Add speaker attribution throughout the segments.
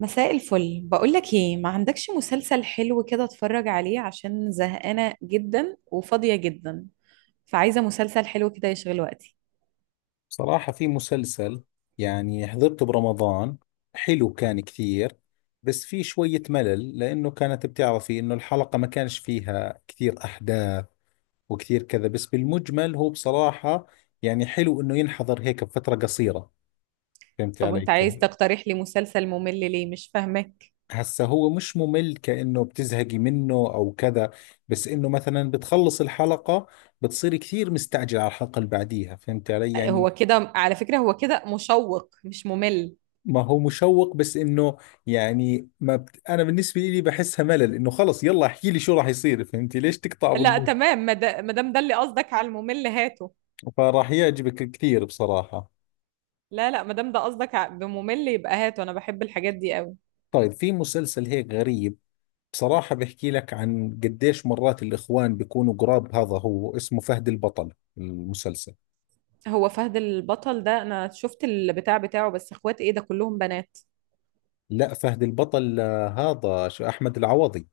Speaker 1: مساء الفل. بقولك ايه، ما عندكش مسلسل حلو كده اتفرج عليه عشان زهقانة جدا وفاضية جدا، فعايزة مسلسل حلو كده يشغل وقتي.
Speaker 2: صراحة في مسلسل، يعني حضرته برمضان، حلو كان كثير. بس في شوية ملل لأنه كانت بتعرفي إنه الحلقة ما كانش فيها كثير أحداث وكثير كذا. بس بالمجمل هو بصراحة يعني حلو إنه ينحضر هيك بفترة قصيرة. فهمت
Speaker 1: طب
Speaker 2: علي
Speaker 1: وانت عايز
Speaker 2: كيف؟
Speaker 1: تقترح لي مسلسل ممل ليه؟ مش فاهمك.
Speaker 2: هسا هو مش ممل كأنه بتزهقي منه أو كذا، بس إنه مثلا بتخلص الحلقة بتصيري كثير مستعجلة على الحلقة اللي بعديها. فهمت علي يعني.
Speaker 1: هو كده على فكرة، هو كده مشوق مش ممل.
Speaker 2: ما هو مشوق، بس انه يعني ما بت... انا بالنسبه لي بحسها ملل، انه خلص يلا احكي لي شو راح يصير. فهمتي ليش تقطع
Speaker 1: لا
Speaker 2: بالنص.
Speaker 1: تمام، ما دام ده اللي قصدك على الممل هاته.
Speaker 2: فراح يعجبك كثير بصراحه.
Speaker 1: لا لا، ما دام ده قصدك بممل يبقى هاته، انا بحب الحاجات دي قوي.
Speaker 2: طيب في مسلسل هيك غريب، بصراحه بحكي لك عن قديش مرات الاخوان بيكونوا قراب. هذا هو اسمه فهد البطل المسلسل.
Speaker 1: هو فهد البطل ده انا شفت البتاع بتاعه، بس اخوات ايه ده كلهم بنات؟
Speaker 2: لا فهد البطل، هذا شو احمد العوضي.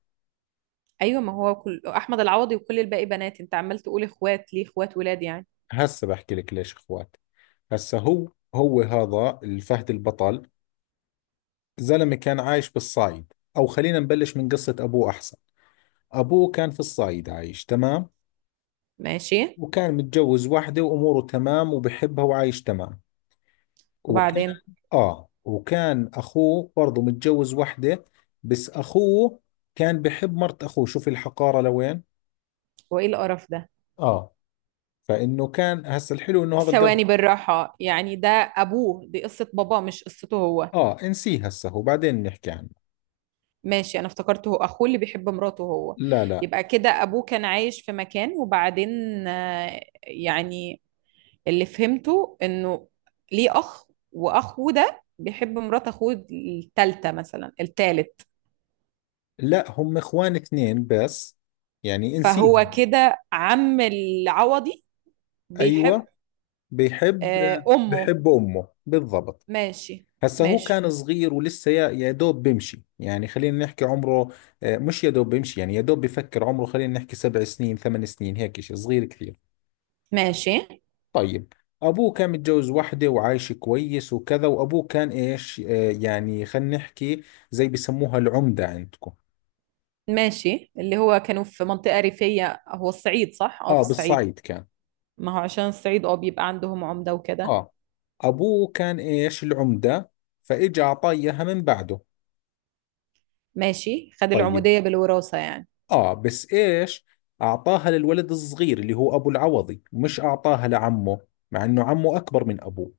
Speaker 1: ايوه، ما هو كل احمد العوضي وكل الباقي بنات، انت عمال تقول اخوات ليه؟ اخوات ولاد يعني؟
Speaker 2: هسه بحكي لك ليش اخوات. هسه هو، هذا الفهد البطل، زلمة كان عايش بالصايد. أو خلينا نبلش من قصة أبوه أحسن. أبوه كان في الصايد عايش تمام،
Speaker 1: ماشي.
Speaker 2: وكان متجوز واحدة وأموره تمام وبحبها وعايش تمام. وكان،
Speaker 1: وبعدين؟
Speaker 2: وكان أخوه برضه متجوز واحدة، بس أخوه كان بحب مرت أخوه. شوف الحقارة لوين.
Speaker 1: هو ايه القرف ده؟
Speaker 2: آه. فإنه كان هسا الحلو إنه هذا القرض.
Speaker 1: ثواني بالراحه، يعني ده ابوه، دي قصه باباه مش قصته هو؟
Speaker 2: آه انسيه، هسا هو بعدين نحكي عنه.
Speaker 1: ماشي، انا افتكرته هو اخوه اللي بيحب مراته هو.
Speaker 2: لا لا.
Speaker 1: يبقى كده ابوه كان عايش في مكان وبعدين آه، يعني اللي فهمته انه ليه اخ، واخوه ده بيحب مرات اخوه التالتة مثلا التالت؟
Speaker 2: لا هم إخوان اثنين بس. يعني انسيه.
Speaker 1: فهو كده عم العوضي بيحب
Speaker 2: ايوه. بيحب
Speaker 1: آه، أمه؟
Speaker 2: بيحب أمه بالضبط.
Speaker 1: ماشي.
Speaker 2: هسا هو
Speaker 1: ماشي.
Speaker 2: كان صغير، ولسه يا دوب بيمشي. يعني خلينا نحكي عمره، مش يا دوب بيمشي يعني يا دوب بفكر عمره. خلينا نحكي 7 سنين 8 سنين، هيك شيء صغير كثير.
Speaker 1: ماشي.
Speaker 2: طيب، أبوه كان متجوز وحده وعايش كويس وكذا. وأبوه كان إيش، يعني خلينا نحكي زي بسموها العمدة عندكم.
Speaker 1: ماشي اللي هو كانوا في منطقة ريفية، هو الصعيد صح؟ اه في
Speaker 2: آه
Speaker 1: الصعيد.
Speaker 2: بالصعيد كان.
Speaker 1: ما هو عشان الصعيد اه بيبقى عندهم عمدة وكده.
Speaker 2: آه، أبوه كان إيش العمدة، فإجا أعطاه إياها من بعده.
Speaker 1: ماشي، خد
Speaker 2: طيب.
Speaker 1: العمودية بالوراثة يعني.
Speaker 2: آه بس إيش، أعطاها للولد الصغير اللي هو أبو العوضي، مش أعطاها لعمه، مع إنه عمه أكبر من أبوه.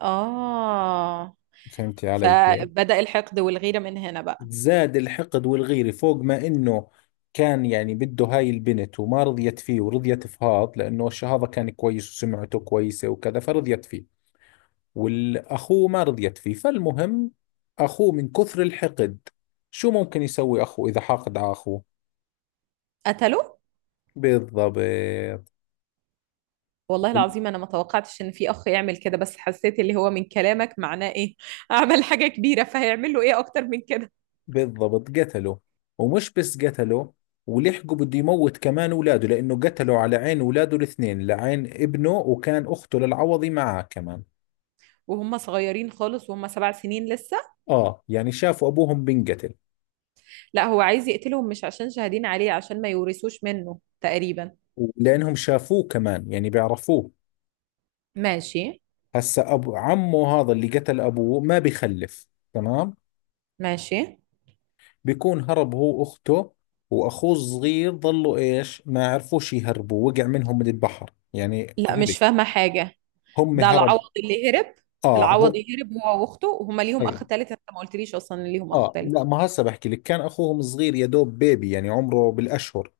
Speaker 1: اه.
Speaker 2: فهمتي علي كيف.
Speaker 1: فبدأ الحقد والغيرة من هنا بقى؟
Speaker 2: زاد الحقد والغيرة فوق ما إنه كان يعني بده هاي البنت وما رضيت فيه، ورضيت فهاض لأنه هذا كان كويس وسمعته كويسة وكذا فرضيت فيه، والأخوه ما رضيت فيه. فالمهم، أخوه من كثر الحقد، شو ممكن يسوي أخوه إذا حاقد على أخوه؟
Speaker 1: قتله؟
Speaker 2: بالضبط.
Speaker 1: والله العظيم انا ما توقعتش ان في اخ يعمل كده، بس حسيت اللي هو من كلامك معناه ايه عمل حاجة كبيرة، فهيعمل له ايه اكتر من كده.
Speaker 2: بالضبط قتله. ومش بس قتله، ولحقه بده يموت كمان اولاده، لانه قتله على عين اولاده الاثنين، لعين ابنه، وكان اخته للعوضي معاه كمان.
Speaker 1: وهم صغيرين خالص، وهم 7 سنين لسه؟
Speaker 2: اه يعني شافوا ابوهم بنقتل.
Speaker 1: لا، هو عايز يقتلهم مش عشان شاهدين عليه، عشان ما يورثوش منه تقريبا.
Speaker 2: ولانهم شافوه كمان يعني بيعرفوه.
Speaker 1: ماشي.
Speaker 2: هسا ابو عمه هذا اللي قتل ابوه ما بيخلف. تمام.
Speaker 1: ماشي.
Speaker 2: بيكون هرب هو واخته، واخوه الصغير ظلوا ايش، ما عرفوش يهربوا، وقع منهم من البحر يعني
Speaker 1: لا
Speaker 2: غرق.
Speaker 1: مش فاهمة حاجة.
Speaker 2: هم
Speaker 1: ده العوض
Speaker 2: هرب.
Speaker 1: اللي هرب؟
Speaker 2: اه
Speaker 1: العوض
Speaker 2: هو.
Speaker 1: هرب هو واخته، وهما ليهم اخ
Speaker 2: أيوة.
Speaker 1: تالت؟ انت ما قلتليش اصلا إن ليهم اخ
Speaker 2: اه
Speaker 1: تالت.
Speaker 2: لا، ما هسه بحكي لك، كان اخوهم صغير يا دوب بيبي، يعني عمره بالاشهر.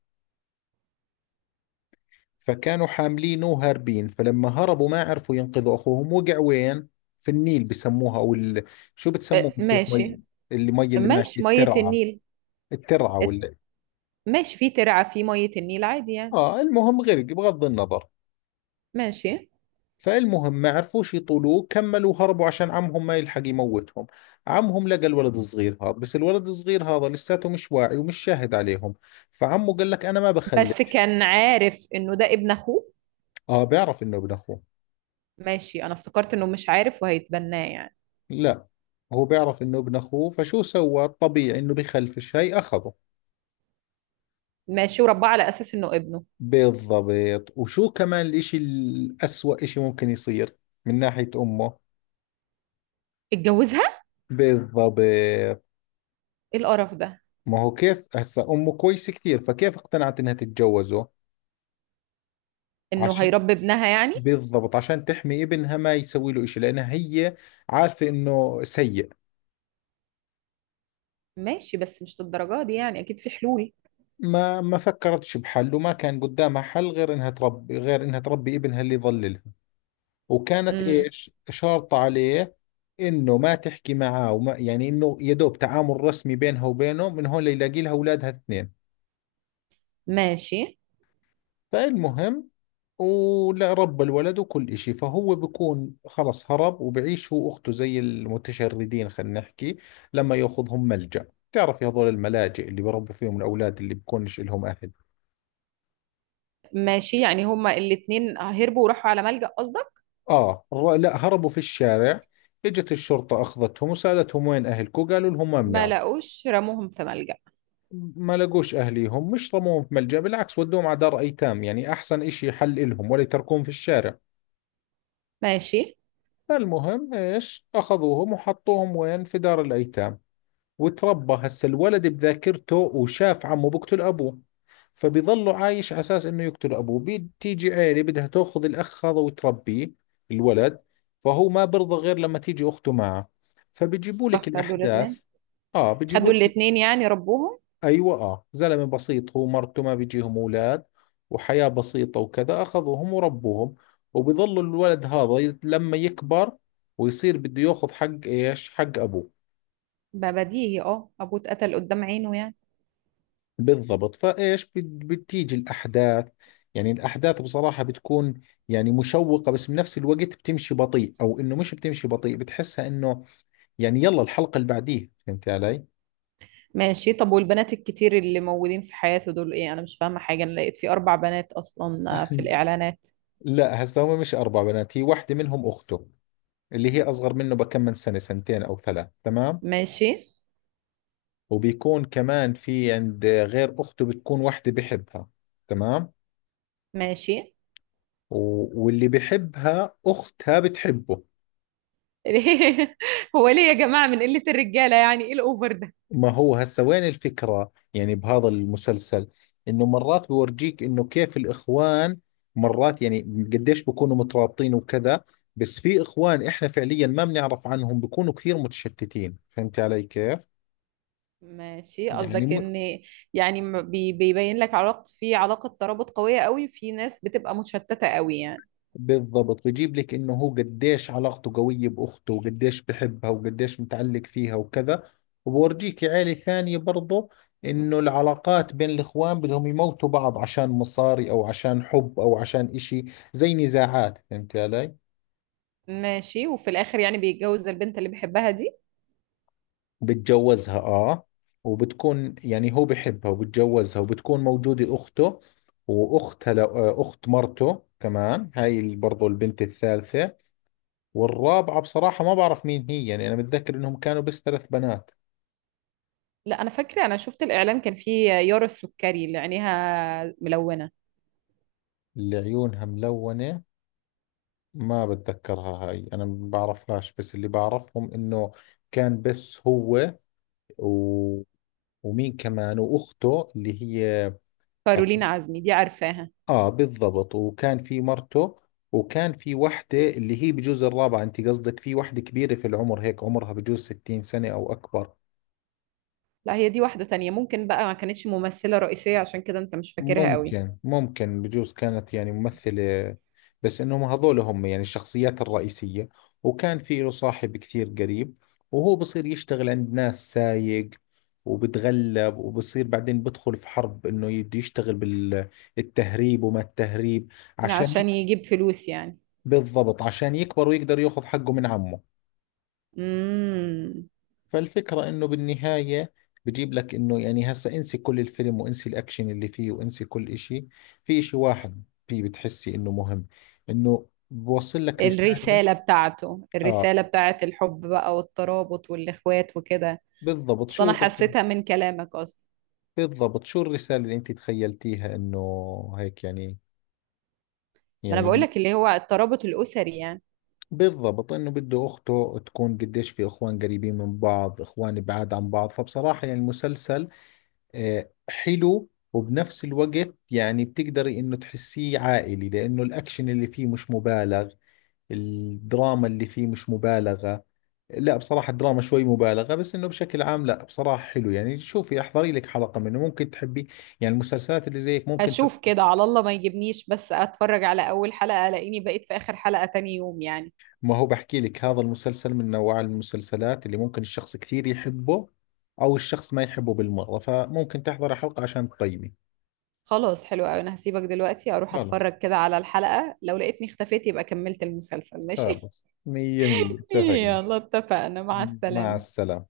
Speaker 2: فكانوا حاملينه وهاربين، فلما هربوا ما عرفوا ينقذوا اخوهم، وقع وين، في النيل بسموها شو بتسموها
Speaker 1: أه،
Speaker 2: انتوا، المي
Speaker 1: ماشي.
Speaker 2: اللي مي اللي ماشي،
Speaker 1: ماشي مية
Speaker 2: الترعه،
Speaker 1: النيل.
Speaker 2: الترعه
Speaker 1: ات-
Speaker 2: ولا.
Speaker 1: ماشي، في ترعة في مية النيل عادي يعني.
Speaker 2: اه المهم غرق بغض النظر.
Speaker 1: ماشي.
Speaker 2: فالمهم ما عرفوش يطولوه، كملوا هربوا عشان عمهم ما يلحق يموتهم. عمهم لقى الولد الصغير هذا، بس الولد الصغير هذا لساته مش واعي ومش شاهد عليهم. فعمه قال لك انا ما بخلي.
Speaker 1: بس كان عارف انه ده ابن اخوه؟
Speaker 2: اه بيعرف انه ابن اخوه.
Speaker 1: ماشي، انا افتكرت انه مش عارف وهيتبناه يعني.
Speaker 2: لا، هو بيعرف انه ابن اخوه، فشو سوى الطبيعي، انه بخلف الشيء اخذه.
Speaker 1: ماشي، ورباه على اساس انه ابنه.
Speaker 2: بالضبط. وشو كمان الاشي الاسوأ اشي ممكن يصير من ناحية امه.
Speaker 1: اتجوزها؟
Speaker 2: بالضبط.
Speaker 1: ايه القرف ده؟
Speaker 2: ما هو كيف هسا، امه كويسة كثير، فكيف اقتنعت انها تتجوزه؟
Speaker 1: انه
Speaker 2: عشان،
Speaker 1: هيربي ابنها يعني.
Speaker 2: بالضبط عشان تحمي ابنها ما يسوي له اشي، لانها هي عارفة انه سيء.
Speaker 1: ماشي، بس مش للدرجة دي يعني، أكيد في حلول.
Speaker 2: ما فكرتش بحل، وما كان قدامها حل غير انها تربي ابنها اللي يضللها. وكانت
Speaker 1: امم.
Speaker 2: ايش شرط عليه، انه ما تحكي معاه وما يعني انه يا دوب تعامل رسمي بينها وبينه، من هون ليلاقي لها اولادها اثنين.
Speaker 1: ماشي.
Speaker 2: فالمهم، ولا رب الولد وكل إشي. فهو بكون خلص هرب وبعيش هو وأخته زي المتشردين خلينا نحكي، لما يأخذهم ملجأ. تعرف هذول الملاجئ اللي بربوا فيهم الأولاد اللي بكونش لهم أهل.
Speaker 1: ماشي، يعني هما الاتنين هربوا وراحوا على ملجأ قصدك؟
Speaker 2: لا هربوا في الشارع، إجت الشرطة أخذتهم وسألتهم وين أهلكم، قالوا لهم ما
Speaker 1: ما
Speaker 2: بنعرف.
Speaker 1: لقوش رموهم في ملجأ؟
Speaker 2: ما لقوش أهليهم، مش رموهم في ملجأ، بالعكس ودوهم على دار أيتام، يعني أحسن إشي حل إلهم ولا يتركوهم في الشارع.
Speaker 1: ماشي.
Speaker 2: فالمهم إيش، أخذوهم وحطوهم وين، في دار الأيتام. وتربى هسا الولد بذاكرته، وشاف عمه بقتل أبوه، فبيظله عايش على أساس إنه يقتل أبوه. بتيجي عيلة بدها تأخذ الأخ هذا وتربيه، الولد، فهو ما برضى غير لما تيجي أخته معه. فبيجيبوا لك
Speaker 1: فخدوا الاتنين؟
Speaker 2: الأحداث. آه بيجيبوا
Speaker 1: خدوا
Speaker 2: لك.
Speaker 1: الاتنين يعني ربوهم؟
Speaker 2: ايوه، اه، زلمه بسيط هو مرته ما بيجيهم اولاد، وحياه بسيطه وكذا، اخذوهم وربوهم. وبيظل الولد هذا لما يكبر ويصير بده ياخذ حق ايش، حق ابوه.
Speaker 1: ما بديهي، اه أبوه اتقتل قدام عينه يعني.
Speaker 2: بالضبط. فايش بتيجي الاحداث. يعني الاحداث بصراحه بتكون يعني مشوقه، بس بنفس الوقت بتمشي بطيء، او انه مش بتمشي بطيء، بتحسها انه يعني يلا الحلقه اللي بعديها. فهمت علي.
Speaker 1: ماشي. طب والبنات الكتير اللي موجودين في حياته دول ايه؟ أنا مش فاهمة حاجة، أنا لقيت في أربع بنات أصلا آه، في الإعلانات.
Speaker 2: لا هسا هم مش اربع بنات، هي واحده منهم اخته اللي هي أصغر منه بكم، من سنة سنتين أو ثلاث تمام.
Speaker 1: ماشي.
Speaker 2: وبيكون كمان في عند، غير أخته، بتكون وحدة بحبها. تمام.
Speaker 1: ماشي.
Speaker 2: واللي بحبها أختها بتحبه.
Speaker 1: هو ليه يا جماعة من قلة الرجالة يعني؟ ايه الأوفر ده؟
Speaker 2: ما هو هسا وين الفكرة يعني بهذا المسلسل، إنه مرات بورجيك إنه كيف الإخوان مرات يعني قديش بكونوا مترابطين وكذا، بس في إخوان إحنا فعليا ما بنعرف عنهم بكونوا كثير متشتتين. فهمت علي كيف؟
Speaker 1: ماشي،
Speaker 2: يعني
Speaker 1: قصدك
Speaker 2: م...
Speaker 1: ان يعني بيبين لك علاقة، في علاقة ترابط قوية قوي، في ناس بتبقى متشتتة قوي يعني؟
Speaker 2: بالضبط، بيجيب لك انه هو قديش علاقته قوية باخته وقديش بحبها وقديش متعلق فيها وكذا. وبورجيك عيلة ثانية برضه، انه العلاقات بين الاخوان بدهم يموتوا بعض عشان مصاري او عشان حب او عشان اشي زي نزاعات. فهمت علي.
Speaker 1: ماشي. وفي الاخر يعني بيتجوز البنت اللي بيحبها دي؟
Speaker 2: بتجوزها اه. وبتكون يعني هو بحبها وبتجوزها، وبتكون موجودة اخته، واختها اخت مرته كمان هاي برضه البنت الثالثة. والرابعة بصراحة ما بعرف مين هي، يعني أنا متذكر إنهم كانوا بس ثلاث بنات.
Speaker 1: لا انا فاكرة، انا شفت الاعلان كان فيه يارا السكري اللي عينيها ملونة.
Speaker 2: اللي عيونها ملونة ما بتذكرها هاي، أنا ما بعرفهاش. بس اللي بعرفهم إنه كان بس هو، و... ومين كمان، وأخته اللي هي
Speaker 1: كارولين
Speaker 2: أت-
Speaker 1: عزمي دي عارفاها.
Speaker 2: آه بالضبط، وكان في مرته، وكان في وحدة اللي هي بجوز الرابعة. أنت قصدك في وحدة كبيرة في العمر هيك عمرها بجوز 60 سنة أو أكبر.
Speaker 1: لا، هي دي واحدة تانية، ممكن بقى ما كانتش ممثلة رئيسية عشان كده انت مش فاكرها قوي.
Speaker 2: ممكن، بجوز كانت يعني ممثلة، بس انهم هذول هم يعني الشخصيات الرئيسية. وكان في له صاحب كثير قريب، وهو بصير يشتغل عند ناس سايق، وبتغلب وبصير بعدين بدخل في حرب انه يبدي يشتغل بالتهريب وما التهريب عشان
Speaker 1: عشان يجيب فلوس يعني.
Speaker 2: بالضبط عشان يكبر ويقدر ياخذ حقه من عمه.
Speaker 1: امم.
Speaker 2: فالفكرة انه بالنهاية بجيب لك انه، يعني هسا انسي كل الفيلم وانسي الاكشن اللي فيه وانسي كل اشي، في اشي واحد فيه بتحسي انه مهم، انه بوصل لك رسالة.
Speaker 1: الرسالة بتاعته،
Speaker 2: اه
Speaker 1: الرسالة بتاعت الحب بقى والترابط والإخوات وكده.
Speaker 2: بالضبط
Speaker 1: اصل
Speaker 2: شو
Speaker 1: انا حسيتها من كلامك اصلا.
Speaker 2: بالضبط شو الرسالة اللي انت تخيلتيها انه هيك يعني،
Speaker 1: ما انا
Speaker 2: يعني،
Speaker 1: بقولك اللي هو الترابط الأسري يعني.
Speaker 2: بالضبط انه بده اخته تكون قديش في اخوان قريبين من بعض، اخوان بعاد عن بعض. فبصراحة يعني المسلسل آه، حلو، وبنفس الوقت يعني بتقدري انه تحسيه عائلي، لانه الاكشن اللي فيه مش مبالغ، الدراما اللي فيه مش مبالغة. لا بصراحة الدراما شوي مبالغة، بس انه بشكل عام لا بصراحة حلو. يعني شوفي احضري لك حلقة منه ممكن تحبي، يعني المسلسلات اللي زيك ممكن شخص.
Speaker 1: هشوف كده، على الله ما يجيبنيش، بس اتفرج على اول حلقة الاقيني بقيت في اخر حلقة تاني يوم يعني.
Speaker 2: ما هو بحكي لك، هذا المسلسل من نوع المسلسلات اللي ممكن الشخص كثير يحبه او الشخص ما يحبه بالمرة، فممكن تحضري حلقة عشان تقيمي.
Speaker 1: خلاص حلو قوي، انا هسيبك دلوقتي اروح
Speaker 2: خلاص.
Speaker 1: اتفرج كده على الحلقة، لو لقيتني اختفيت يبقى كملت المسلسل، ماشي.
Speaker 2: خلاص مية مية اتفقنا.
Speaker 1: يلا اتفقنا، مع
Speaker 2: مع
Speaker 1: السلامة.
Speaker 2: السلامة.